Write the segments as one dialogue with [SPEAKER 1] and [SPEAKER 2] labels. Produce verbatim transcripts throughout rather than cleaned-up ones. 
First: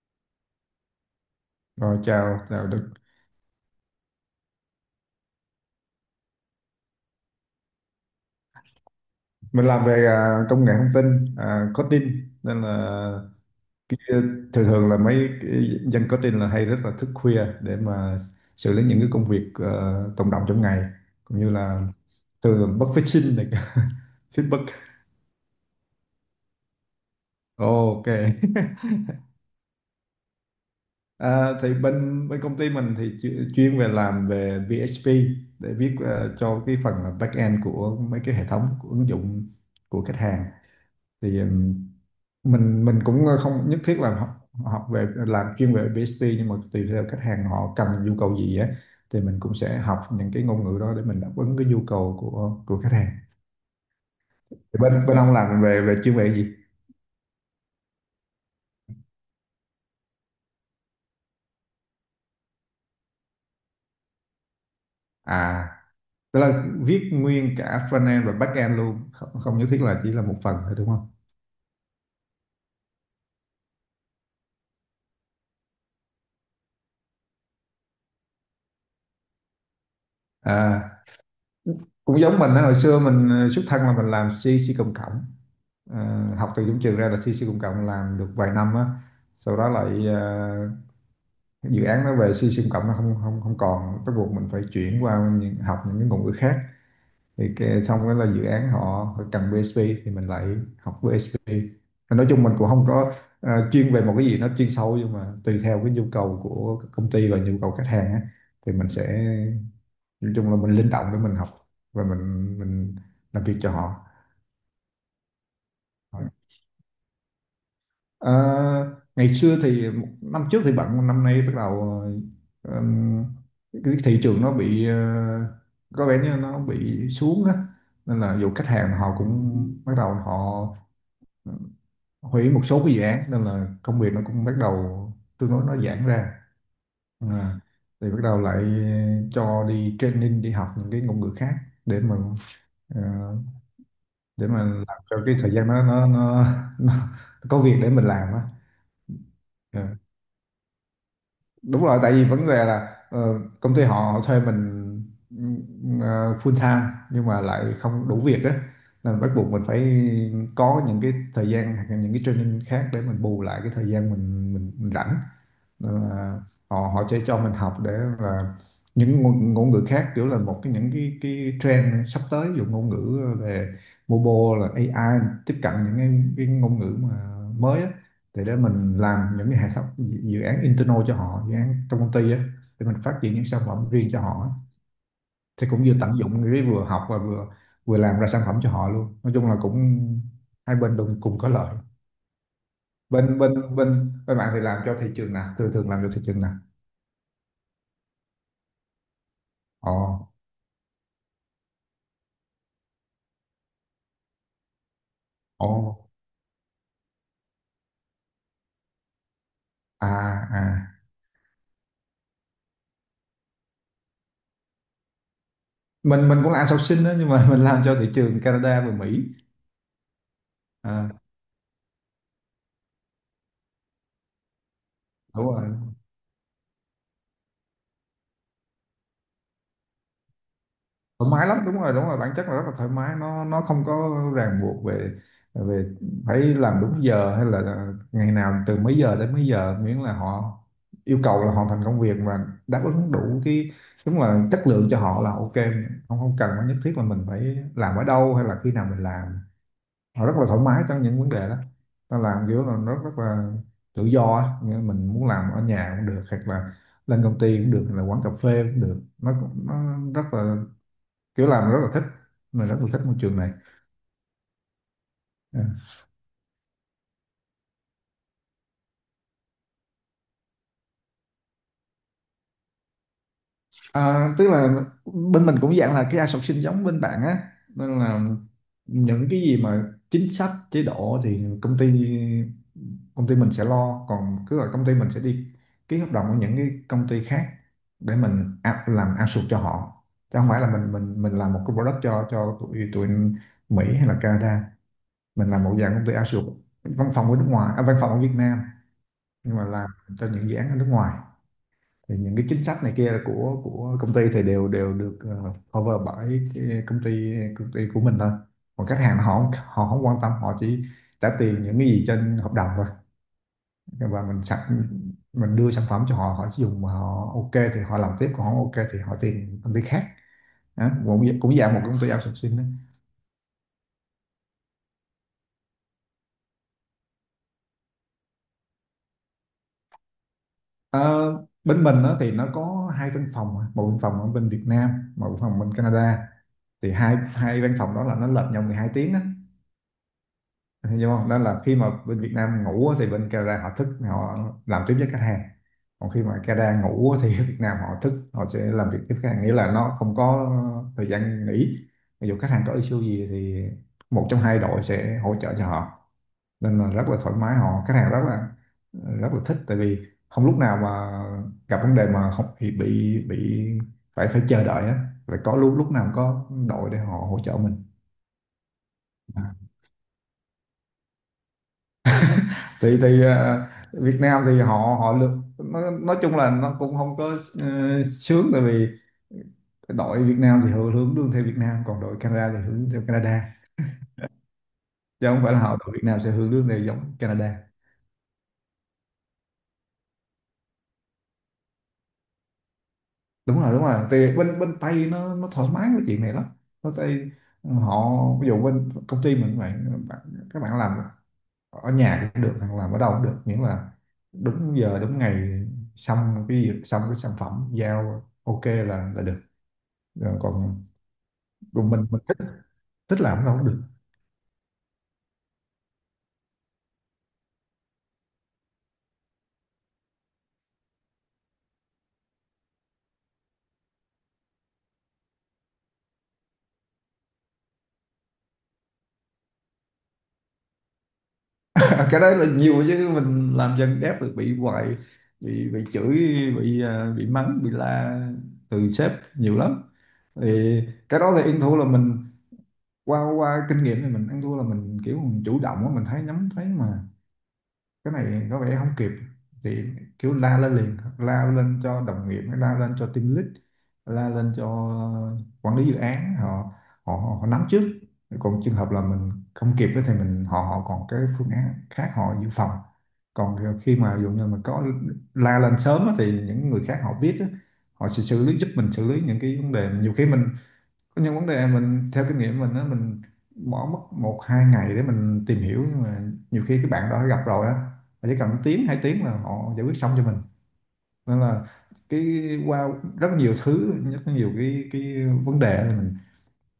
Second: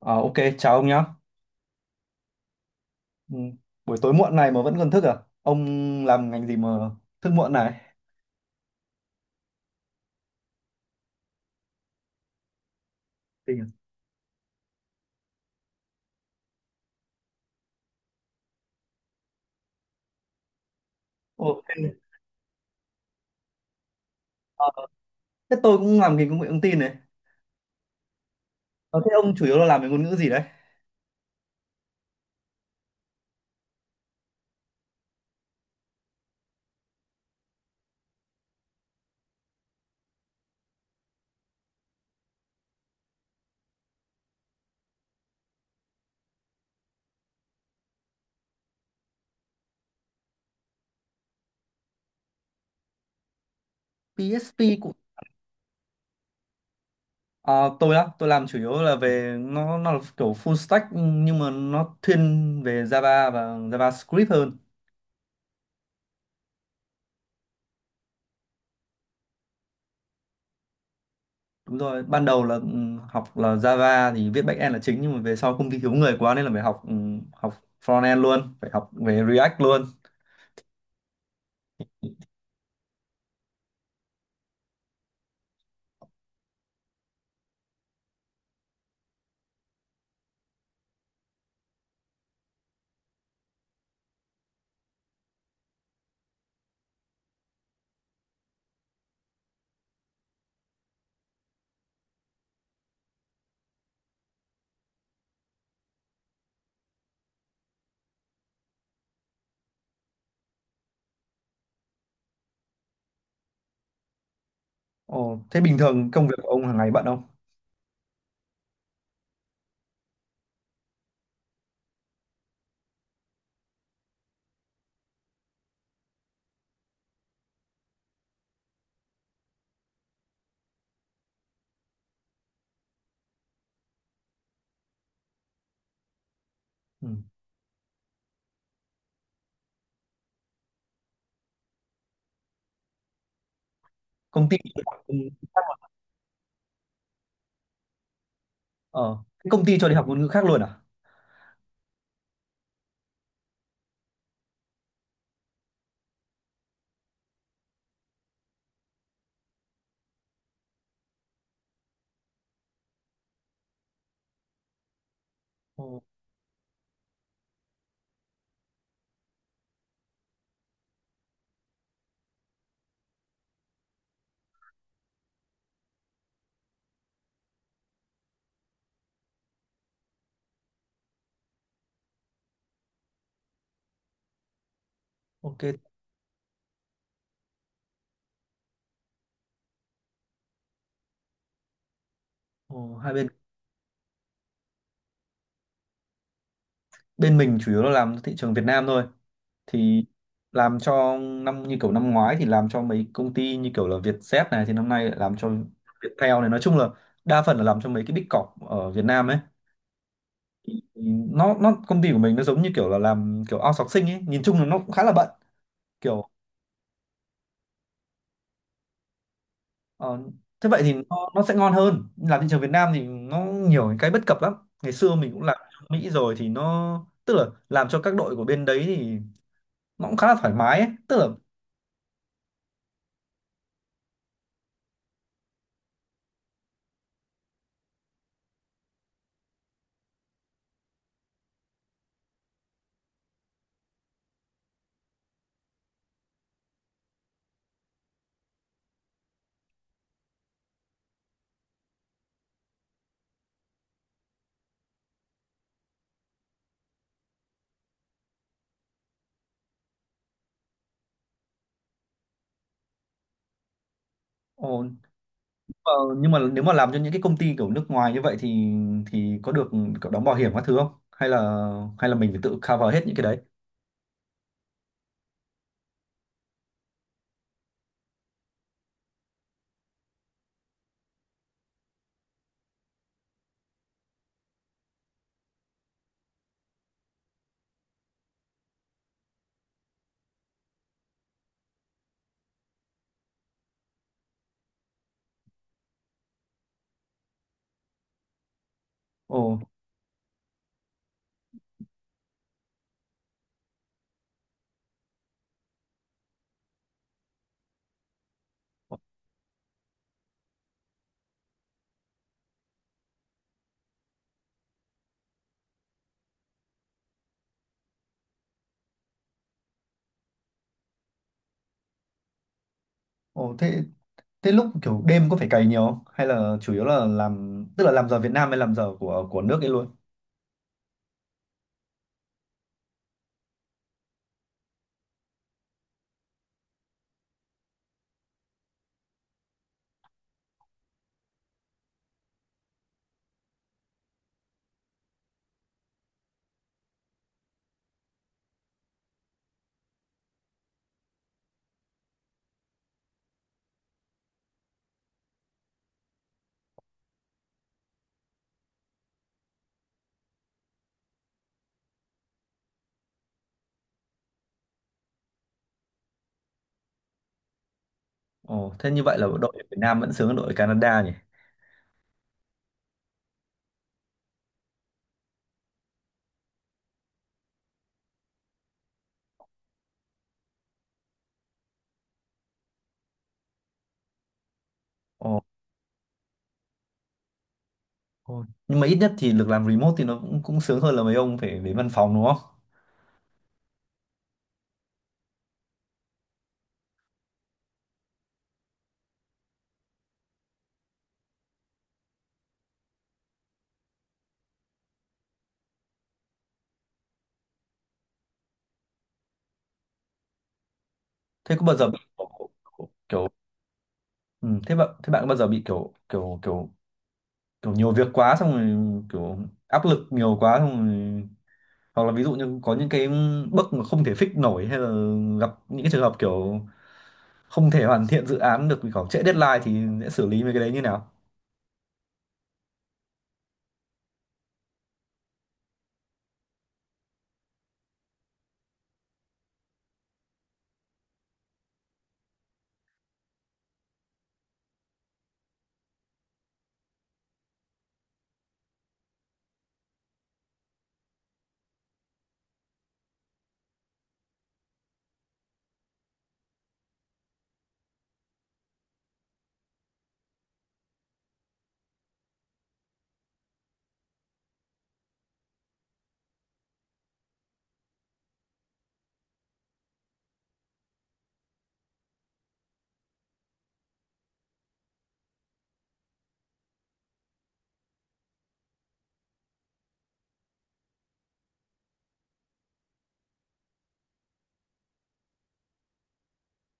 [SPEAKER 1] À, ok, chào ông nhá.
[SPEAKER 2] Rồi chào, chào Đức.
[SPEAKER 1] Ừ. Buổi tối muộn này mà vẫn còn thức à? Ông làm ngành gì mà thức muộn này?
[SPEAKER 2] Mình làm về à, công nghệ thông tin, à, coding, nên là
[SPEAKER 1] Tình à?
[SPEAKER 2] cái, thường thường là mấy cái dân coding là hay rất là thức khuya để mà xử lý những cái công việc ờ, tồn đọng trong ngày, cũng như
[SPEAKER 1] Ok.
[SPEAKER 2] là thường là bất phát sinh này
[SPEAKER 1] Ờ,
[SPEAKER 2] feedback.
[SPEAKER 1] Thế tôi cũng làm ngành công nghệ thông tin này.
[SPEAKER 2] Ồ, ok.
[SPEAKER 1] Ờ, Thế ông chủ yếu là làm về ngôn ngữ gì đấy?
[SPEAKER 2] À, thì bên bên công ty mình thì chu- chuyên về làm về pê hát pê để viết ờ, cho cái phần là back end của mấy cái hệ thống, của ứng dụng của khách hàng. Thì ừm, mình mình cũng không nhất thiết là học, học về làm chuyên về pê hát pê, nhưng mà tùy theo khách hàng họ cần nhu cầu gì á, thì mình cũng sẽ học những cái ngôn ngữ đó để mình đáp ứng cái nhu cầu của của khách hàng.
[SPEAKER 1] pê hát pê
[SPEAKER 2] Thì
[SPEAKER 1] cũng.
[SPEAKER 2] bên bên ông làm về về chuyên về gì?
[SPEAKER 1] À, tôi á, tôi làm chủ yếu là về nó nó là kiểu full stack nhưng mà nó thiên về Java và JavaScript hơn.
[SPEAKER 2] À, tức là viết nguyên cả frontend và backend luôn, không không nhất thiết là chỉ là một phần thôi đúng không?
[SPEAKER 1] Đúng rồi, ban đầu là ừ, học là Java thì viết backend là chính nhưng mà về sau công ty thiếu người quá nên là phải học ừ, học frontend luôn, phải học về React luôn.
[SPEAKER 2] À, cũng giống mình á, hồi xưa mình ờ, xuất thân là mình làm C C cộng cộng. Ờ, học từ giống trường ra là C C cộng cộng, làm được vài năm á, sau đó lại ờ, dự án nó về C siêu cộng, nó không không không còn, bắt buộc mình phải chuyển qua những, học những cái ngôn ngữ khác. Thì cái, xong đó là dự án họ cần pi éch pi thì mình lại học pê hát pê. Thì nói chung mình cũng không có ờ, chuyên về một cái gì nó chuyên sâu, nhưng mà tùy theo cái nhu cầu của công ty và nhu cầu khách hàng á, thì mình sẽ, nói chung là mình linh động để mình học và mình mình làm việc cho họ.
[SPEAKER 1] Ồ, thế bình thường công việc của ông hàng ngày bận không?
[SPEAKER 2] Ờ, ngày xưa thì một năm trước thì bận, năm nay bắt đầu ờ, ừm, cái thị trường nó bị, ờ, có vẻ như nó bị xuống á, nên là dù khách hàng họ cũng bắt đầu họ ừ, hủy một số cái dự án, nên là công việc nó cũng bắt đầu tương đối nó giãn ra.
[SPEAKER 1] Ừ.
[SPEAKER 2] À, thì bắt đầu lại cho đi training, đi học những cái ngôn ngữ khác để mà, ờ, để
[SPEAKER 1] Công ty
[SPEAKER 2] mà làm cho cái thời gian nó nó nó, nó có việc để mình làm á.
[SPEAKER 1] ờ, Thế công ty
[SPEAKER 2] Ờ,
[SPEAKER 1] cho đi học ngôn ngữ khác luôn à?
[SPEAKER 2] đúng rồi, tại vì vấn đề là ờ, công ty họ thuê mình ờ, full time, nhưng mà lại không đủ việc á, nên bắt buộc mình phải có những cái thời gian hoặc là những cái training khác để mình bù lại cái thời gian mình mình, mình rảnh. Nên
[SPEAKER 1] Ồ,
[SPEAKER 2] là họ họ cho cho mình học để là những ngôn, ngôn ngữ khác, kiểu là một cái, những cái cái trend sắp tới, ví dụ ngôn ngữ về mobile, là a i, tiếp cận những cái, cái ngôn ngữ mà mới á, thì để mình làm những cái hệ thống dự án internal cho họ, dự án trong công ty á, để mình phát triển những sản phẩm riêng cho họ á. Thì
[SPEAKER 1] ok.
[SPEAKER 2] cũng vừa tận dụng cái vừa học và vừa, vừa làm ra sản phẩm cho họ luôn, nói chung là cũng hai bên đều cùng có lợi.
[SPEAKER 1] Ồ, hai bên
[SPEAKER 2] Bên bên bên bên bạn thì làm cho thị trường nào, thường thường làm cho thị trường nào?
[SPEAKER 1] bên mình chủ yếu là làm thị trường Việt Nam thôi.
[SPEAKER 2] Ồ.
[SPEAKER 1] Thì làm cho năm như kiểu năm ngoái thì làm cho mấy công ty như kiểu là Vietjet này, thì năm nay lại làm cho
[SPEAKER 2] Ồ.
[SPEAKER 1] Viettel này, nói chung là đa phần là làm cho mấy cái big corp ở Việt Nam ấy.
[SPEAKER 2] À. À.
[SPEAKER 1] Thì nó nó công ty của mình nó giống như kiểu là làm kiểu outsourcing ấy, nhìn chung là nó cũng khá là bận.
[SPEAKER 2] mình
[SPEAKER 1] Kiểu.
[SPEAKER 2] mình cũng là outsourcing đó, nhưng mà mình làm cho thị trường Canada và Mỹ.
[SPEAKER 1] Ờ, Thế vậy thì
[SPEAKER 2] À,
[SPEAKER 1] nó, nó sẽ ngon hơn. Làm thị trường Việt Nam thì nó nhiều cái bất cập lắm. Ngày xưa mình cũng
[SPEAKER 2] đúng
[SPEAKER 1] làm
[SPEAKER 2] rồi,
[SPEAKER 1] ở Mỹ rồi thì nó, tức là làm cho các đội của bên đấy thì nó cũng khá là thoải mái ấy. Tức là,
[SPEAKER 2] thoải mái lắm, đúng rồi, đúng rồi, bản chất là rất là thoải mái. Nó nó không có ràng buộc về, về phải làm đúng giờ hay là ngày nào từ mấy giờ đến mấy giờ, miễn là họ yêu cầu là hoàn thành công việc và đáp ứng đủ cái đúng là chất lượng cho họ là ok, không không cần phải nhất thiết là mình phải làm ở đâu hay là khi nào mình làm. Họ rất là thoải mái trong những vấn đề đó, ta làm kiểu là nó rất là tự do á. Nghĩa là mình muốn làm ở nhà cũng được, hoặc là lên công ty cũng được, hay là quán cà phê cũng được, nó cũng nó rất là, kiểu làm rất là thích, mình rất là thích môi trường này.
[SPEAKER 1] ồ,
[SPEAKER 2] Ừ.
[SPEAKER 1] ờ, nhưng mà nếu mà làm cho những cái công ty kiểu nước ngoài như vậy thì thì có được kiểu đóng bảo hiểm các thứ không, hay là hay là mình phải tự cover hết những cái đấy.
[SPEAKER 2] À, tức là bên mình cũng dạng là cái outsourcing giống bên bạn á, nên là những cái gì mà chính sách chế độ thì công ty công ty mình sẽ lo. Còn cứ là công ty mình sẽ đi ký hợp đồng với những cái công ty khác để mình out- làm outsource cho họ, chứ không phải là mình mình mình làm một cái product cho cho tụi tụi Mỹ hay là Canada. Mình làm một dạng công ty outsource, văn phòng ở nước ngoài, à, văn phòng ở Việt Nam
[SPEAKER 1] Ồ.
[SPEAKER 2] nhưng mà làm cho những dự án ở nước ngoài. Thì những cái chính sách này kia của của công ty thì đều đều được ờ, cover bởi cái công ty công ty của mình thôi. Còn khách hàng họ họ không quan tâm, họ chỉ trả tiền những cái gì trên hợp đồng thôi, và mình sẵn mình đưa sản phẩm cho họ, họ sử dụng mà họ ok thì họ làm tiếp, còn không ok thì họ tìm công ty khác. Đó, cũng cũng dạng một công ty outsourcing đó.
[SPEAKER 1] Ồ. thế thế lúc kiểu đêm có phải cày nhiều không, hay là chủ yếu là làm, tức là làm giờ Việt Nam hay làm giờ của của nước ấy luôn?
[SPEAKER 2] Ờ, bên mình đó thì nó có hai văn phòng, một văn phòng ở bên Việt Nam, một văn phòng bên Canada. Thì hai hai văn phòng đó là nó lệch nhau mười hai tiếng á, hiểu không? Đó là khi mà bên Việt Nam ngủ á, thì bên Canada họ thức, họ làm tiếp với khách hàng, còn khi mà Canada ngủ á, thì ở Việt Nam họ thức, họ sẽ làm việc tiếp khách hàng, nghĩa là nó không có thời gian nghỉ. Ví dụ khách hàng có issue gì thì một trong hai đội sẽ hỗ trợ cho họ, nên là rất là thoải mái, họ khách hàng rất là, rất là thích, tại vì không lúc nào mà gặp vấn đề mà không bị bị, bị phải phải chờ đợi á, phải có lúc lúc nào có đội để họ hỗ trợ mình.
[SPEAKER 1] Ồ, thế như vậy là đội Việt Nam vẫn sướng hơn đội Canada nhỉ?
[SPEAKER 2] thì thì ờ, Việt Nam thì họ họ được, nó, nói chung là nó cũng không có ờ, sướng, tại vì đội Việt Nam thì họ hướng lương theo Việt Nam, còn đội Canada thì hướng theo Canada, chứ
[SPEAKER 1] Ồ,
[SPEAKER 2] không phải là họ đội Việt Nam sẽ hướng lương theo giống Canada.
[SPEAKER 1] thôi. Nhưng mà ít nhất thì được làm remote thì nó cũng cũng sướng hơn là mấy ông phải đến văn phòng đúng không?
[SPEAKER 2] Đúng rồi, đúng rồi, thì bên bên Tây nó nó thoải mái với chuyện này lắm. Bên Tây họ, ví dụ bên công ty mình vậy, bạn, các bạn làm ở nhà cũng được, hoặc làm ở đâu cũng được, miễn là đúng giờ đúng ngày, xong cái việc, xong cái sản phẩm giao ok là là được. Rồi còn,
[SPEAKER 1] Thế có bao giờ
[SPEAKER 2] còn
[SPEAKER 1] bị
[SPEAKER 2] mình mình
[SPEAKER 1] kiểu,
[SPEAKER 2] thích thích
[SPEAKER 1] kiểu
[SPEAKER 2] làm nó không được.
[SPEAKER 1] ừ, thế bạn thế bạn có bao giờ bị kiểu kiểu kiểu kiểu nhiều việc quá, xong rồi kiểu áp lực nhiều quá, xong rồi, hoặc là ví dụ như có những cái bug mà không thể fix nổi, hay là gặp những cái trường hợp kiểu không thể hoàn thiện dự án được vì kiểu trễ deadline, thì sẽ xử lý mấy cái đấy như nào?
[SPEAKER 2] Cái đấy là nhiều chứ, mình làm dân đáp được bị hoài, bị bị chửi, bị à, bị mắng, bị la từ sếp nhiều lắm. Thì cái đó thì ăn thua là mình, qua qua kinh nghiệm thì mình ăn thua là mình kiểu mình chủ động á, mình thấy, nhắm thấy mà cái này có vẻ không kịp, thì kiểu la lên liền, la lên cho đồng nghiệp, la lên cho team lead, la lên cho quản lý dự án, họ họ, họ nắm trước, còn trường hợp là mình không kịp ấy thì mình họ họ còn cái phương án khác họ dự phòng. Còn khi mà ví dụ như mình có la lên sớm á, thì những người khác họ biết á, họ sẽ xử lý giúp mình, xử lý những cái vấn đề, nhiều khi mình có những vấn đề, mình theo kinh nghiệm mình á, mình bỏ mất một hai ngày để mình tìm hiểu, nhưng mà nhiều khi cái bạn đó đã gặp rồi á, mà chỉ cần tiếng hai tiếng là họ giải quyết xong cho mình. Nên là cái, qua rất là nhiều thứ, rất là nhiều cái cái vấn đề thì mình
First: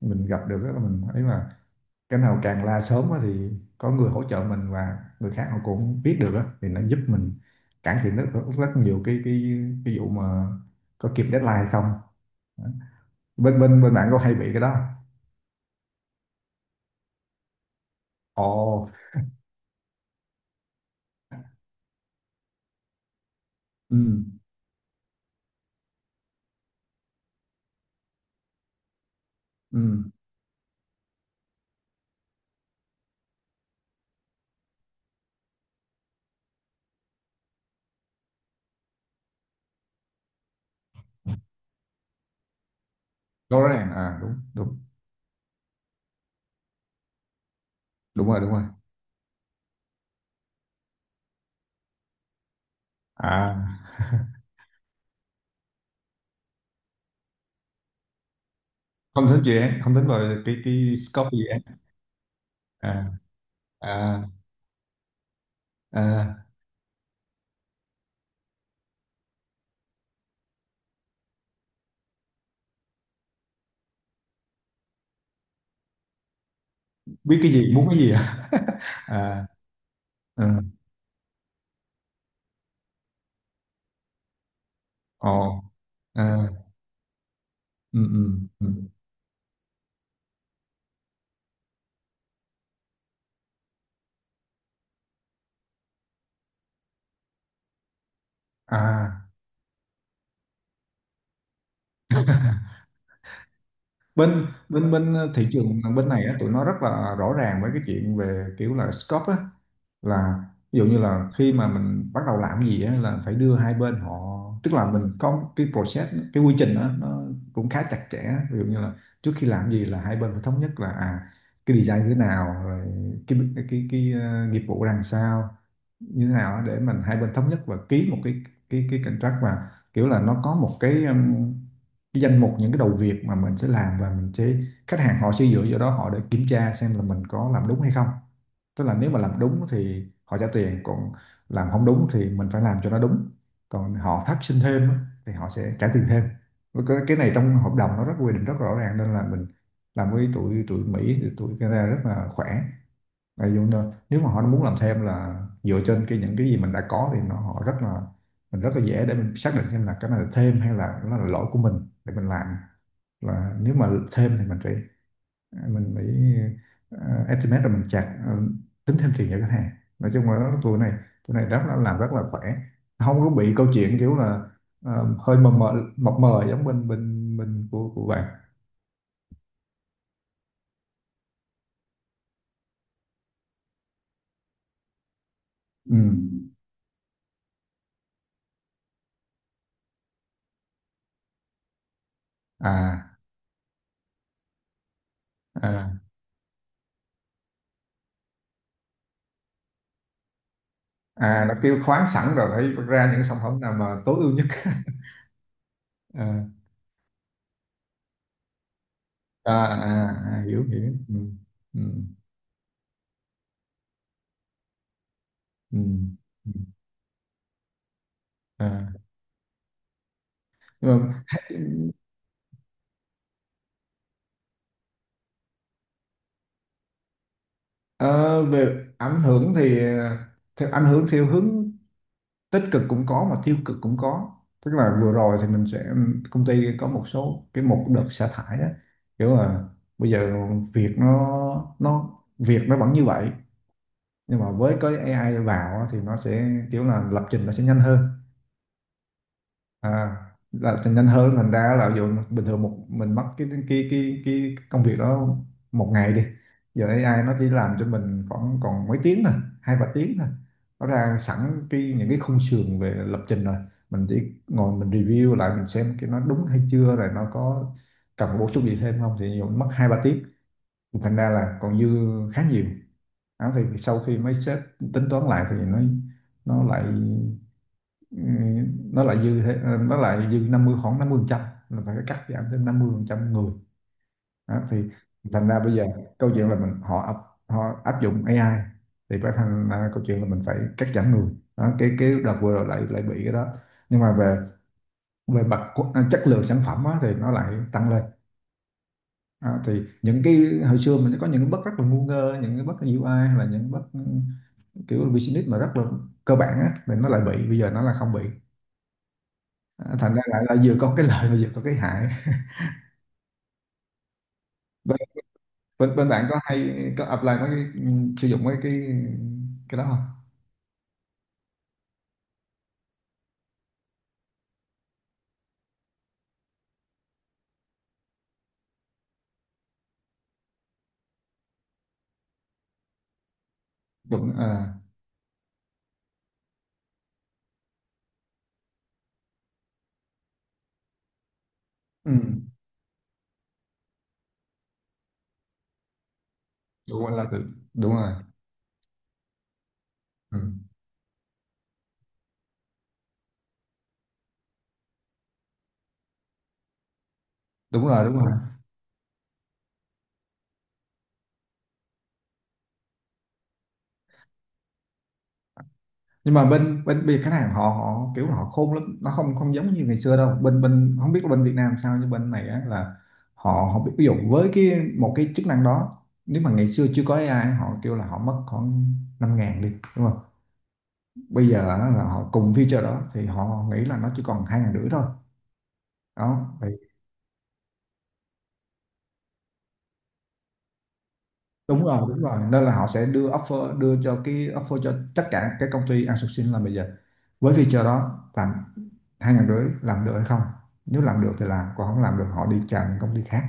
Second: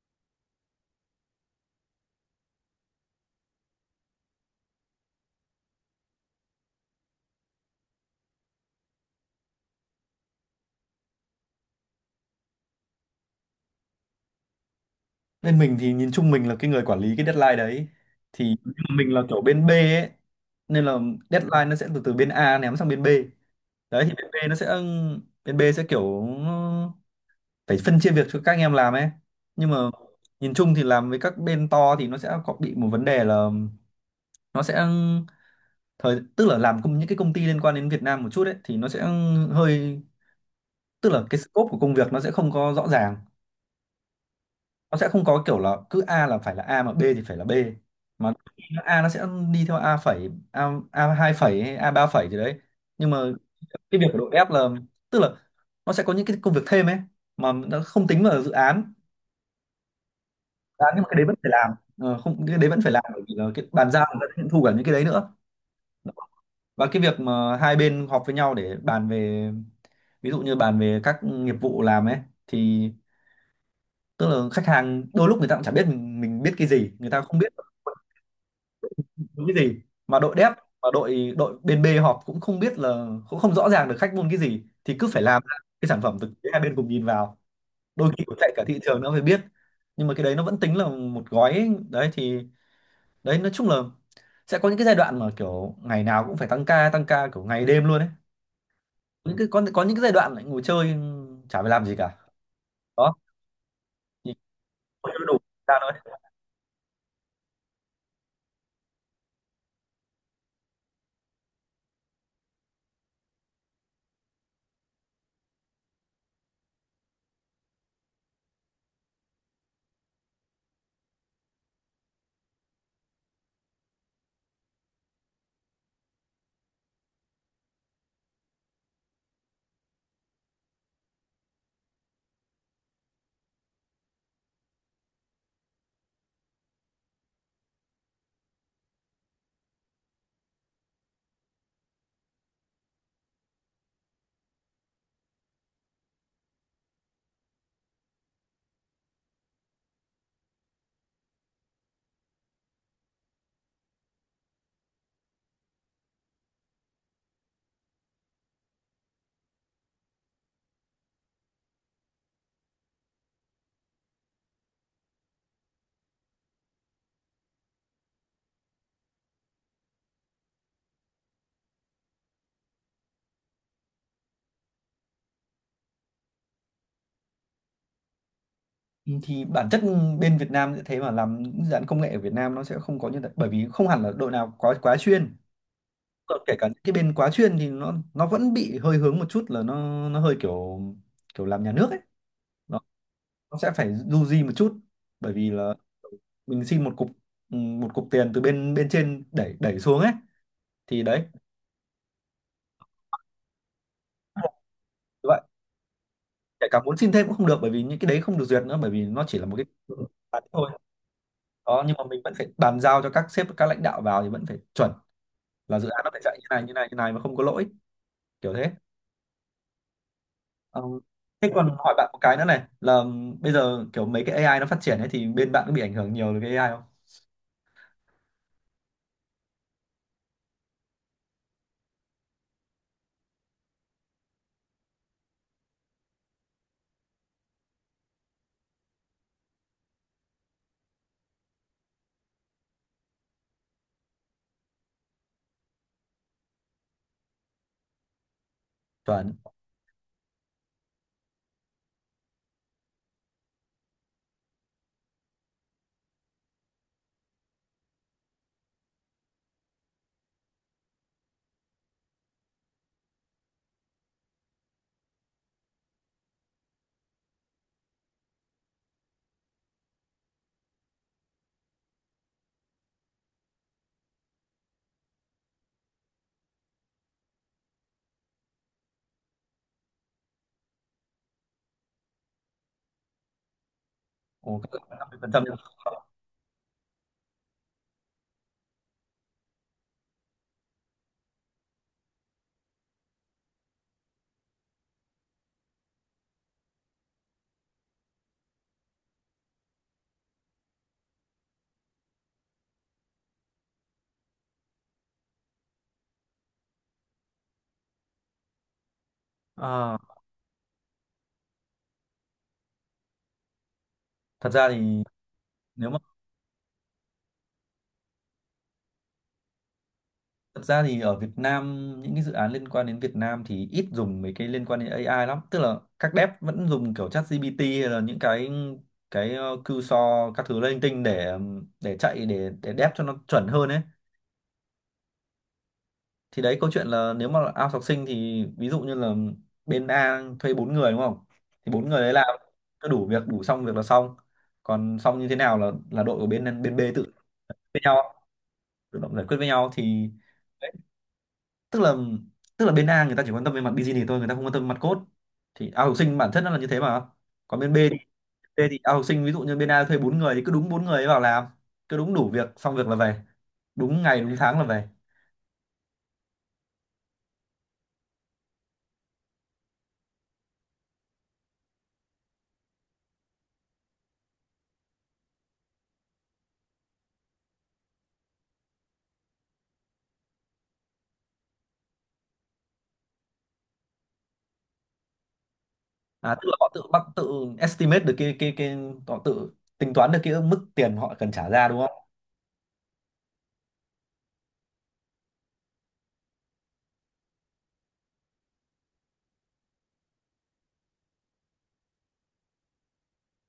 [SPEAKER 2] mình gặp được á, là mình thấy mà cái nào càng la sớm á, thì có người hỗ trợ mình và người khác họ cũng biết được á, thì nó giúp mình cải thiện rất, rất nhiều cái cái cái vụ mà có kịp deadline hay không. Bên bên bên bạn có hay bị cái đó?
[SPEAKER 1] Bên mình thì nhìn chung mình là cái người quản lý cái deadline đấy, thì
[SPEAKER 2] Ồ.
[SPEAKER 1] nhưng mà mình là kiểu bên B ấy, nên là deadline nó sẽ từ từ bên A ném sang bên B.
[SPEAKER 2] Ừ,
[SPEAKER 1] Đấy thì bên B nó sẽ bên B sẽ kiểu phải phân chia việc cho các anh em làm ấy, nhưng mà
[SPEAKER 2] ừ.
[SPEAKER 1] nhìn chung thì làm với các bên to thì nó sẽ có bị một vấn đề là, nó sẽ thời tức là làm công những cái công ty liên quan đến Việt Nam một chút ấy thì nó sẽ hơi tức là cái scope của công việc nó sẽ không có rõ ràng.
[SPEAKER 2] Rõ ràng à? Đúng, đúng.
[SPEAKER 1] Nó sẽ không có kiểu là cứ A là phải là A mà B thì phải là B,
[SPEAKER 2] Đúng
[SPEAKER 1] mà
[SPEAKER 2] rồi, đúng rồi.
[SPEAKER 1] A nó sẽ đi theo A phẩy, A A hai phẩy hay A ba phẩy gì đấy, nhưng mà
[SPEAKER 2] À,
[SPEAKER 1] cái việc của đội F là, tức là nó sẽ có những cái công việc thêm ấy mà nó không tính vào dự án.
[SPEAKER 2] không tính dự án, không tính vào cái
[SPEAKER 1] Dự án
[SPEAKER 2] cái
[SPEAKER 1] nhưng mà cái đấy
[SPEAKER 2] scope
[SPEAKER 1] vẫn
[SPEAKER 2] của dự
[SPEAKER 1] phải làm.
[SPEAKER 2] án.
[SPEAKER 1] Ờ, không cái đấy vẫn phải làm
[SPEAKER 2] À.
[SPEAKER 1] bởi vì là cái bàn giao
[SPEAKER 2] À.
[SPEAKER 1] người ta sẽ thu cả những cái đấy nữa.
[SPEAKER 2] À,
[SPEAKER 1] Và cái việc mà hai bên họp với nhau để bàn về, ví dụ như bàn về các nghiệp vụ làm ấy, thì tức là khách hàng đôi lúc người ta cũng chả biết mình, mình biết cái gì người ta không
[SPEAKER 2] biết
[SPEAKER 1] biết,
[SPEAKER 2] cái gì, muốn cái gì à?
[SPEAKER 1] môn
[SPEAKER 2] À.
[SPEAKER 1] cái gì mà đội
[SPEAKER 2] Ừ.
[SPEAKER 1] dev và đội đội bên B họp cũng không biết là, cũng không rõ ràng được khách muốn cái gì, thì cứ phải
[SPEAKER 2] Ồ.
[SPEAKER 1] làm ra cái sản phẩm thực
[SPEAKER 2] À.
[SPEAKER 1] tế hai bên cùng nhìn vào.
[SPEAKER 2] Ừ,
[SPEAKER 1] Đôi khi
[SPEAKER 2] ừ,
[SPEAKER 1] cũng chạy cả
[SPEAKER 2] ừ.
[SPEAKER 1] thị trường nó mới biết, nhưng mà cái đấy nó vẫn tính là một gói ấy. Đấy thì, đấy nói chung là sẽ có những cái giai đoạn mà kiểu ngày nào cũng phải tăng ca tăng ca kiểu ngày đêm luôn ấy,
[SPEAKER 2] à
[SPEAKER 1] những cái có có những cái giai đoạn lại ngồi chơi chả phải làm gì cả. Đó thì,
[SPEAKER 2] bên bên bên
[SPEAKER 1] không đủ
[SPEAKER 2] thị
[SPEAKER 1] ra
[SPEAKER 2] trường bên
[SPEAKER 1] thôi.
[SPEAKER 2] này á, tụi nó rất là rõ ràng với cái chuyện về kiểu là scope á, là ví dụ như là khi mà mình bắt đầu làm gì á, là phải đưa hai bên họ, tức là mình có cái process, cái quy trình đó, nó cũng khá chặt chẽ. Ví dụ như là trước khi làm gì là hai bên phải thống nhất là à cái design như thế nào rồi cái cái cái, ờ, nghiệp vụ ra làm sao, như thế nào để mình hai bên thống nhất và ký một cái cái cái contract, và kiểu là nó có một cái, um, cái danh mục những cái đầu việc mà mình sẽ làm và mình sẽ... khách hàng họ sẽ dựa vào đó họ để kiểm tra xem là mình có làm đúng hay không. Tức là nếu mà làm đúng thì họ trả tiền, còn làm không đúng thì mình phải làm cho nó đúng. Còn họ phát sinh thêm á, thì họ sẽ trả tiền thêm. Cái cái này trong hợp đồng nó rất quy định rất rõ ràng, nên là mình làm với tụi tụi Mỹ thì tụi Canada rất là khỏe. Đại Dung đó. Nếu mà họ muốn làm thêm là dựa trên cái những cái gì mình đã có thì nó họ rất là... mình rất là dễ để mình xác định xem là cái này là thêm hay là nó là lỗi của mình để mình làm. Là nếu mà thêm thì mình phải mình phải ờ, estimate, rồi mình chặt ờ, tính thêm tiền cho khách hàng. Nói chung là nó- tụi này tụi này rất là làm rất là khỏe, không có bị câu chuyện kiểu là ờ, hơi mờ mờ mập mờ giống bên bên bên của của bạn.
[SPEAKER 1] Ừ, thì bản chất bên Việt Nam sẽ thế, mà làm những dự án công nghệ ở Việt Nam nó sẽ không có như thế bởi vì không hẳn là đội nào quá quá chuyên.
[SPEAKER 2] Ừ.
[SPEAKER 1] Còn kể cả những cái bên quá chuyên thì nó nó vẫn bị hơi hướng một chút, là nó nó hơi kiểu, kiểu làm nhà nước ấy, nó,
[SPEAKER 2] À,
[SPEAKER 1] nó sẽ phải du di một chút bởi vì là
[SPEAKER 2] à,
[SPEAKER 1] mình xin một cục, ừ, một cục tiền từ bên bên trên đẩy đẩy xuống ấy thì đấy,
[SPEAKER 2] à, nó kêu khoáng sẵn rồi phải vắt ra những sản phẩm nào mà tối ưu nhất.
[SPEAKER 1] vậy
[SPEAKER 2] À,
[SPEAKER 1] kể cả muốn xin thêm cũng không được bởi vì những cái đấy không được duyệt nữa, bởi vì nó chỉ là một
[SPEAKER 2] à,
[SPEAKER 1] cái dự
[SPEAKER 2] à,
[SPEAKER 1] án
[SPEAKER 2] à, hiểu
[SPEAKER 1] thôi.
[SPEAKER 2] hiểu, ừ, ừ,
[SPEAKER 1] Đó, nhưng mà mình vẫn phải bàn giao cho các sếp các lãnh đạo vào thì vẫn phải chuẩn là
[SPEAKER 2] ừ,
[SPEAKER 1] dự án nó phải chạy như
[SPEAKER 2] ừ.
[SPEAKER 1] này như này như này mà không có lỗi kiểu thế.
[SPEAKER 2] À.
[SPEAKER 1] Ờ,
[SPEAKER 2] Nhưng mà
[SPEAKER 1] Thế còn hỏi bạn một cái nữa này là bây giờ kiểu mấy cái a i nó phát triển ấy, thì bên bạn có bị ảnh hưởng nhiều từ cái a i không?
[SPEAKER 2] ờ, về ảnh hưởng thì ờ, theo ảnh hưởng theo hướng tích cực cũng có mà tiêu cực cũng có. Tức là vừa rồi thì mình sẽ... công ty có một số cái, một đợt xả thải đó, kiểu là bây giờ việc nó nó việc nó vẫn như vậy, nhưng mà với cái A I vào á thì nó sẽ kiểu là lập trình nó sẽ nhanh hơn.
[SPEAKER 1] Chuẩn.
[SPEAKER 2] À, là thì nhanh hơn thành ra là ví bình thường một mình mất cái cái cái cái công việc đó một ngày đi, giờ A I nó chỉ làm cho mình khoảng còn mấy tiếng thôi, hai ba tiếng thôi. Nó ra sẵn cái những cái khung sườn về lập trình rồi, mình chỉ ngồi mình review lại mình xem cái nó đúng hay chưa, rồi nó có cần bổ sung gì thêm không, thì ví mất hai ba tiếng. Thì thành ra là còn dư khá nhiều. Đó, thì sau khi mấy sếp tính toán lại thì nó nó lại ừ, nó lại dư thế- ờ, nó lại dư năm mươi, khoảng năm mươi phần trăm, là phải cắt giảm thêm năm mươi phần trăm người.
[SPEAKER 1] Ồ,
[SPEAKER 2] Đó,
[SPEAKER 1] các
[SPEAKER 2] thì
[SPEAKER 1] bạn năm mươi phần trăm
[SPEAKER 2] thành
[SPEAKER 1] nhỉ?
[SPEAKER 2] ra bây giờ câu chuyện là mình họ áp họ áp dụng A I thì phải, thành ra câu chuyện là mình phải cắt giảm người. Đó, cái cái đợt vừa rồi lại lại bị cái đó. Nhưng mà về về mặt qu- à, chất lượng sản phẩm á, thì nó lại tăng lên. À, thì những cái hồi xưa mình có những cái bug rất là ngu ngơ, những cái bug U I hay là những bug, ừ, kiểu business mà rất là cơ bản á, thì nó lại bị bây giờ nó là không bị.
[SPEAKER 1] Ờ,
[SPEAKER 2] À, thành ra là, là vừa có cái lợi mà vừa có cái hại.
[SPEAKER 1] thật ra thì
[SPEAKER 2] bên,
[SPEAKER 1] nếu
[SPEAKER 2] bên,
[SPEAKER 1] mà
[SPEAKER 2] bên bạn có hay có apply mấy cái, ừ, sử dụng mấy cái cái đó không?
[SPEAKER 1] Thật ra thì ở Việt Nam những cái dự án liên quan đến Việt Nam thì ít dùng mấy cái liên quan đến a i lắm, tức là các dev vẫn dùng kiểu ChatGPT hay là những cái cái ờ, cursor các thứ linh tinh để để chạy, để để dev cho nó chuẩn hơn ấy.
[SPEAKER 2] Đúng. À.
[SPEAKER 1] Thì đấy câu chuyện là nếu mà out học sinh thì ví dụ như là bên A thuê bốn người đúng không, thì bốn người đấy
[SPEAKER 2] Ừ.
[SPEAKER 1] làm cứ đủ việc đủ xong việc là xong. Còn xong như thế nào là là đội của bên bên B
[SPEAKER 2] Đúng
[SPEAKER 1] tự
[SPEAKER 2] rồi, là tự-
[SPEAKER 1] với
[SPEAKER 2] đúng rồi.
[SPEAKER 1] nhau tự động giải quyết với nhau thì
[SPEAKER 2] Ừ.
[SPEAKER 1] đấy, tức là tức là bên A người ta chỉ quan tâm về mặt business thôi, người ta không quan tâm về mặt code, thì out học sinh bản chất nó là như thế mà, còn bên B
[SPEAKER 2] đúng
[SPEAKER 1] thì
[SPEAKER 2] rồi đúng rồi
[SPEAKER 1] B thì out học sinh ví dụ như bên A thuê bốn người thì cứ đúng bốn người ấy vào làm, cứ đúng đủ việc xong việc là về, đúng ngày đúng tháng là về.
[SPEAKER 2] Nhưng mà bên bên bên khách hàng họ họ kiểu họ khôn lắm, nó không không giống như ngày xưa đâu. Bên bên Không biết là bên Việt Nam sao, nhưng bên này á, là họ họ biết, ví dụ với cái một cái chức năng đó, nếu mà ngày xưa chưa có A I họ kêu là họ mất khoảng năm ngàn đi, đúng không? Bây giờ á, là họ cùng feature đó thì họ nghĩ là nó chỉ còn hai ngàn rưỡi thôi.
[SPEAKER 1] À, tức là
[SPEAKER 2] Đó thì...
[SPEAKER 1] họ tự bắt tự estimate được cái cái cái họ tự tính toán được cái mức tiền họ cần trả ra đúng
[SPEAKER 2] đúng rồi
[SPEAKER 1] không?
[SPEAKER 2] đúng rồi nên là họ sẽ đưa offer, đưa cho cái offer cho tất cả các công ty outsourcing là bây giờ với feature đó làm hai ngàn rưỡi làm được hay không. Nếu làm được thì làm, còn không làm được họ đi chào những công ty khác.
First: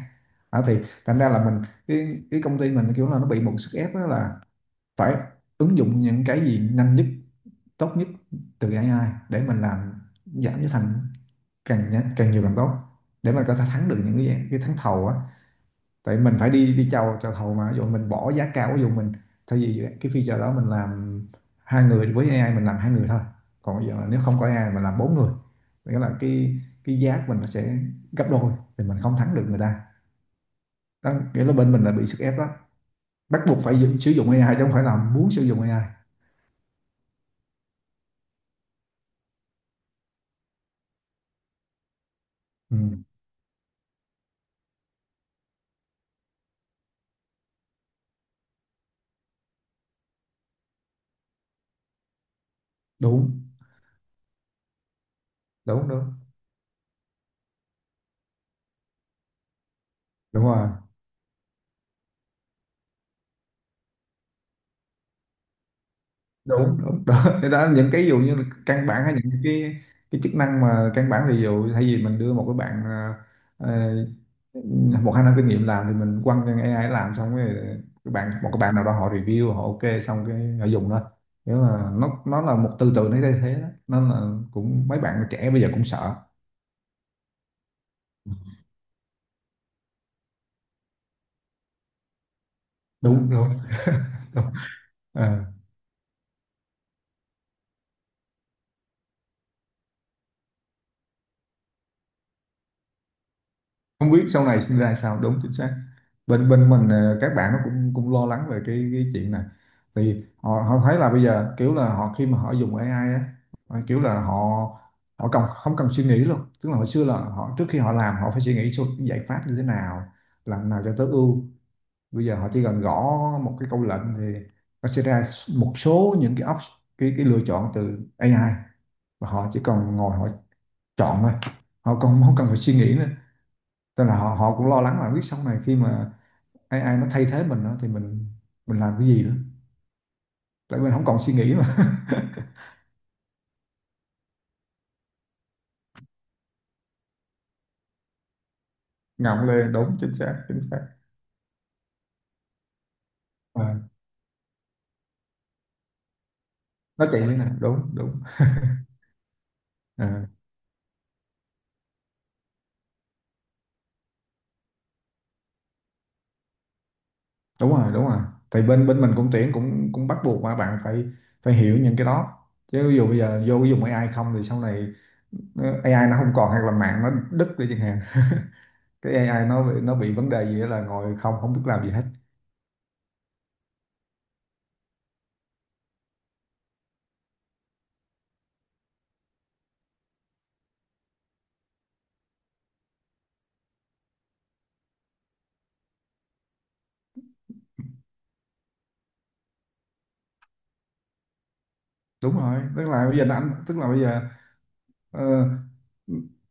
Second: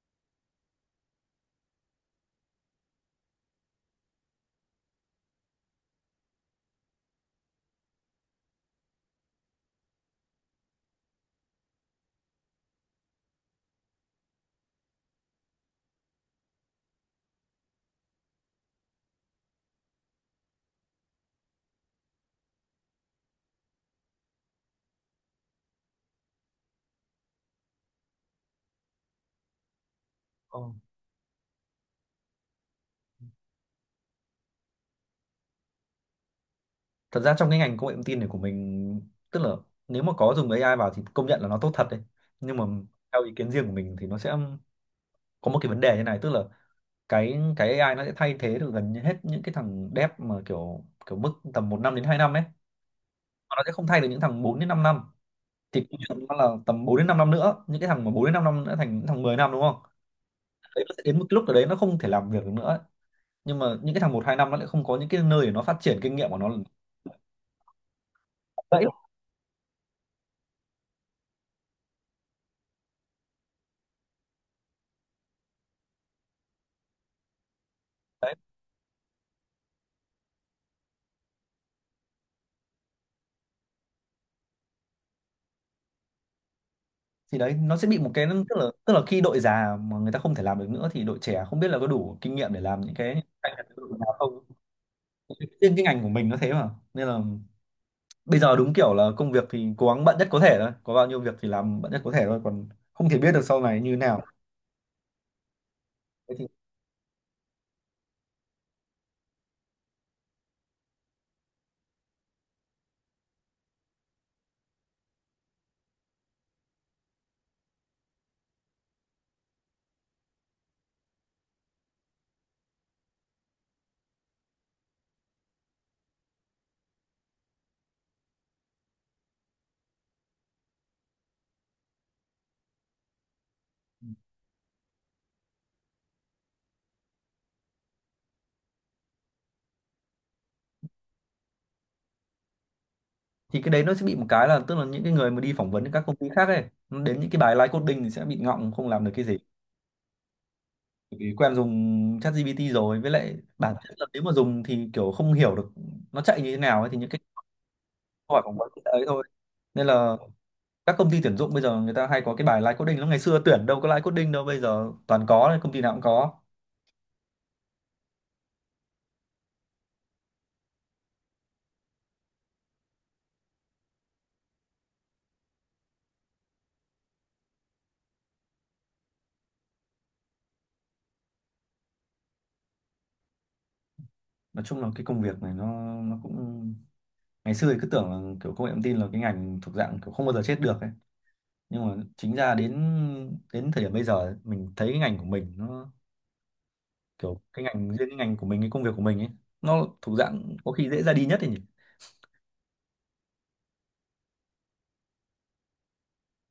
[SPEAKER 2] Đó thì thành ra là mình, cái cái công ty mình kiểu là nó bị một sức ép đó là phải ứng dụng những cái gì nhanh nhất, tốt nhất từ A I để mình làm giảm giá thành, càng nhanh càng nhiều càng tốt, để mình có thể thắng được những cái cái thắng thầu á. Tại mình phải đi đi chào chào thầu, mà ví dụ mình bỏ giá cao, ví dụ mình thay vì cái feature đó mình làm hai người, với A I mình làm hai người thôi, còn bây giờ là nếu không có A I mình làm bốn người, nghĩa là cái cái giá của mình nó sẽ gấp đôi, thì mình không thắng được người ta.
[SPEAKER 1] Ờ.
[SPEAKER 2] Đó nghĩa là bên mình là bị sức ép đó, bắt buộc phải dự- sử dụng A I chứ không phải là muốn sử dụng A I.
[SPEAKER 1] Thật ra trong cái ngành công nghệ thông tin này của mình, tức là nếu mà có dùng a i vào thì công nhận là nó tốt thật đấy. Nhưng mà
[SPEAKER 2] Ừ,
[SPEAKER 1] theo ý kiến riêng của mình thì nó sẽ có một cái vấn đề như này, tức là cái cái a i nó sẽ thay thế được gần như hết những cái thằng dev mà kiểu kiểu mức tầm một năm đến hai năm ấy.
[SPEAKER 2] đúng
[SPEAKER 1] Mà nó sẽ không thay được những thằng bốn đến 5 năm. Thì
[SPEAKER 2] đúng
[SPEAKER 1] công
[SPEAKER 2] đúng
[SPEAKER 1] nhận nó là tầm bốn đến 5 năm nữa, những cái thằng mà bốn đến 5 năm nữa thành những thằng mười năm đúng không?
[SPEAKER 2] đúng rồi
[SPEAKER 1] Đấy, nó sẽ đến một cái lúc ở đấy nó không thể làm việc được nữa, nhưng mà những cái thằng một hai năm nó lại không có những cái nơi để nó phát triển kinh nghiệm của nó.
[SPEAKER 2] đúng đúng Đó. Thế đó những cái ví dụ như là
[SPEAKER 1] Đấy,
[SPEAKER 2] căn bản, hay những cái cái chức năng mà căn bản, ví dụ thay vì mình đưa một cái bạn ờ, ờ, một hai năm kinh nghiệm làm thì mình quăng cho A I làm xong rồi cái bạn,
[SPEAKER 1] đấy
[SPEAKER 2] một cái bạn nào đó họ review, họ ok xong cái họ dùng thôi. Nếu mà nó nó là một tư tưởng nó thay thế đó, nên là cũng mấy bạn trẻ bây giờ cũng sợ.
[SPEAKER 1] thì đấy nó sẽ bị một cái, tức là tức là khi đội già mà người ta không thể làm được nữa thì đội trẻ không biết là có đủ kinh nghiệm để làm những cái
[SPEAKER 2] đúng
[SPEAKER 1] cạnh
[SPEAKER 2] đúng,
[SPEAKER 1] tranh với đội già
[SPEAKER 2] đúng.
[SPEAKER 1] không.
[SPEAKER 2] Ờ.
[SPEAKER 1] Riêng cái ngành của mình nó thế mà nên là bây giờ đúng kiểu là công việc thì cố gắng bận nhất có thể thôi, có bao nhiêu việc thì làm bận nhất có thể thôi, còn không thể biết được sau này như thế
[SPEAKER 2] Không
[SPEAKER 1] nào.
[SPEAKER 2] biết sau này sinh ra sao, đúng, chính xác.
[SPEAKER 1] Thế thì,
[SPEAKER 2] Bên bên mình, ờ, các bạn nó cũng cũng lo lắng về cái cái chuyện này. Thì họ họ thấy là bây giờ kiểu là họ khi mà họ dùng A I á, ờ, kiểu là họ họ cần không cần suy nghĩ luôn, tức là hồi xưa là họ trước khi họ làm họ phải suy nghĩ số giải pháp như thế nào, làm nào cho tối ưu. Bây giờ họ chỉ cần gõ một cái câu lệnh thì nó sẽ ra một số những cái option, cái cái lựa chọn từ A I, và họ chỉ cần ngồi họ chọn thôi, họ còn không cần phải suy nghĩ nữa. Tức là họ họ cũng lo lắng là biết sau này khi mà A I nó thay thế mình á, thì mình mình làm cái gì nữa. Tại mình không còn suy nghĩ mà.
[SPEAKER 1] thì cái đấy nó sẽ bị một cái là, tức là những cái người mà đi phỏng vấn các công ty khác ấy, nó đến những cái bài live coding thì sẽ bị ngọng không làm được cái gì
[SPEAKER 2] Ngậm lên, đúng, chính xác, chính xác.
[SPEAKER 1] vì quen dùng ChatGPT rồi, với lại
[SPEAKER 2] À,
[SPEAKER 1] bản Ừ. thân là nếu mà dùng thì kiểu không hiểu được nó chạy như thế nào ấy, thì
[SPEAKER 2] nó
[SPEAKER 1] những cái
[SPEAKER 2] chạy lên nè, đúng, đúng.
[SPEAKER 1] câu hỏi phỏng vấn ấy thôi, nên là
[SPEAKER 2] À,
[SPEAKER 1] các công ty tuyển dụng bây giờ người ta hay có cái bài live coding lắm, ngày xưa tuyển đâu có live coding đâu, bây giờ toàn có công ty nào cũng có.
[SPEAKER 2] đúng rồi, đúng rồi. Thì bên bên mình cũng tuyển, cũng cũng bắt buộc mà bạn phải phải hiểu những cái đó. Chứ ví dụ bây giờ vô dùng A I không thì sau này nó- A I nó không còn, hoặc là mạng nó đứt đi chẳng hạn. Cái A I nó bị- nó bị vấn đề gì đó là ngồi không không biết làm gì hết.
[SPEAKER 1] Nói chung là cái công việc này nó nó cũng ngày xưa thì cứ tưởng là kiểu công nghệ thông tin là cái ngành thuộc dạng kiểu không bao giờ chết được ấy, nhưng mà chính ra đến đến thời điểm bây giờ ấy, mình thấy cái ngành của mình nó kiểu cái ngành riêng cái ngành của mình cái công việc của mình ấy, nó thuộc dạng có khi dễ ra đi nhất ấy nhỉ?
[SPEAKER 2] Đúng rồi, tức là bây giờ nó ảnh tức là bây giờ, Ờ,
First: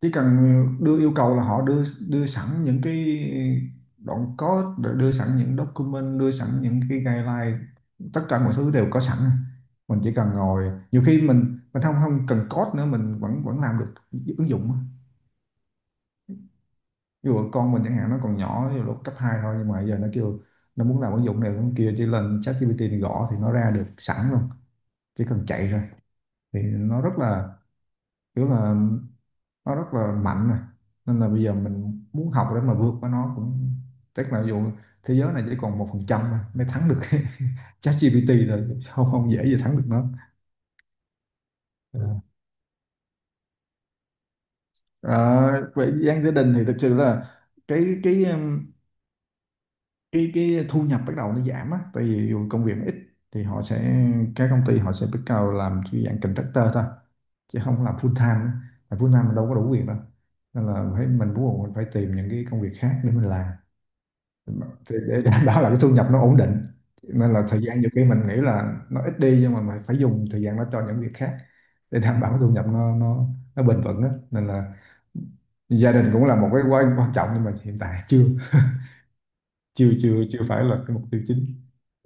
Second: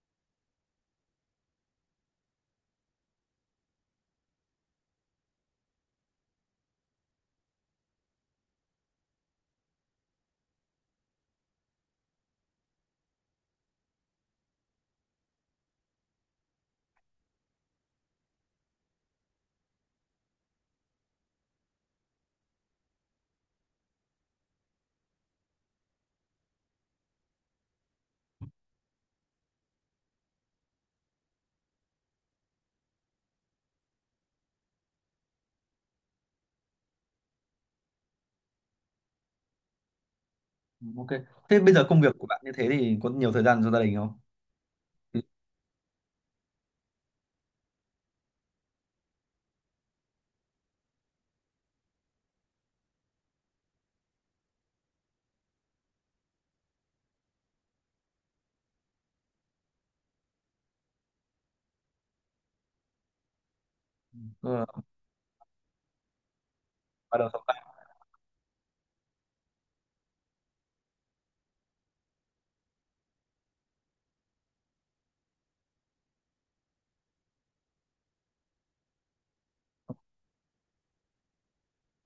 [SPEAKER 2] chỉ cần đưa yêu cầu là họ đưa đưa sẵn những cái đoạn code, rồi đưa sẵn những document, đưa sẵn những cái guideline, tất cả mọi thứ đều có sẵn. Mình chỉ cần ngồi, nhiều khi mình mình không không cần code nữa mình vẫn vẫn làm được ứng dụng á. Ví dụ con mình chẳng hạn, nó còn nhỏ, ví dụ lúc cấp hai thôi, nhưng mà giờ nó kêu nó muốn làm ứng dụng này ứng dụng kia, chỉ lên ChatGPT gõ thì nó ra được sẵn luôn, chỉ cần chạy rồi. Thì nó rất là kiểu là nó rất là mạnh rồi. Nên là bây giờ mình muốn học để mà vượt qua nó cũng... chắc là dù thế giới này chỉ còn một phần trăm mới thắng được ChatGPT, rồi sao không dễ gì thắng được nó.
[SPEAKER 1] Ừ, ok. Thế bây giờ công
[SPEAKER 2] Ờ.
[SPEAKER 1] việc của bạn như thế thì có nhiều thời gian cho gia đình không? Ừ.
[SPEAKER 2] Ờ, về gian gia đình thì thực sự là cái cái um, cái cái thu nhập bắt đầu nó giảm á, tại vì dù công việc nó ít thì họ sẽ các công ty họ sẽ bắt đầu làm cái dạng contractor thôi, chứ không làm full time á. Làm full time mình đâu có đủ việc đâu, nên là phải mình bắt buộc mình phải tìm những cái công việc khác để mình làm,
[SPEAKER 1] Ờ,
[SPEAKER 2] thì để đảm bảo là cái thu nhập nó ổn định.
[SPEAKER 1] bắt đầu
[SPEAKER 2] Nên
[SPEAKER 1] xong
[SPEAKER 2] là thời gian
[SPEAKER 1] lại.
[SPEAKER 2] nhiều khi mình nghĩ là nó ít đi, nhưng mà mình phải dùng thời gian đó cho những việc khác, để đảm bảo cái thu nhập nó nó nó bền vững á. Nên là gia đình cũng là một cái quan quan trọng, nhưng mà hiện tại chưa chưa chưa chưa phải là cái mục tiêu chính.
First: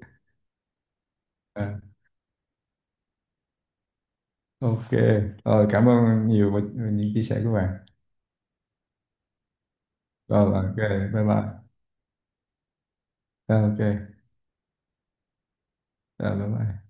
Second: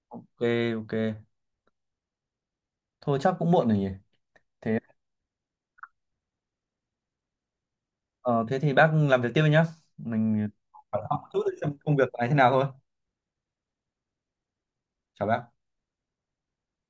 [SPEAKER 1] Ok, ok.
[SPEAKER 2] À,
[SPEAKER 1] Thôi chắc cũng muộn rồi nhỉ. Thế
[SPEAKER 2] ok. Rồi, cảm ơn nhiều về những chia sẻ của bạn.
[SPEAKER 1] ờ, Thế thì bác làm việc tiếp đi nhá. Mình
[SPEAKER 2] Rồi, ok,
[SPEAKER 1] hỏi thăm
[SPEAKER 2] bye
[SPEAKER 1] một chút
[SPEAKER 2] bye.
[SPEAKER 1] xem công việc của anh thế nào thôi.
[SPEAKER 2] Ờ, ok.
[SPEAKER 1] Chào bác.
[SPEAKER 2] Rồi, bye bye.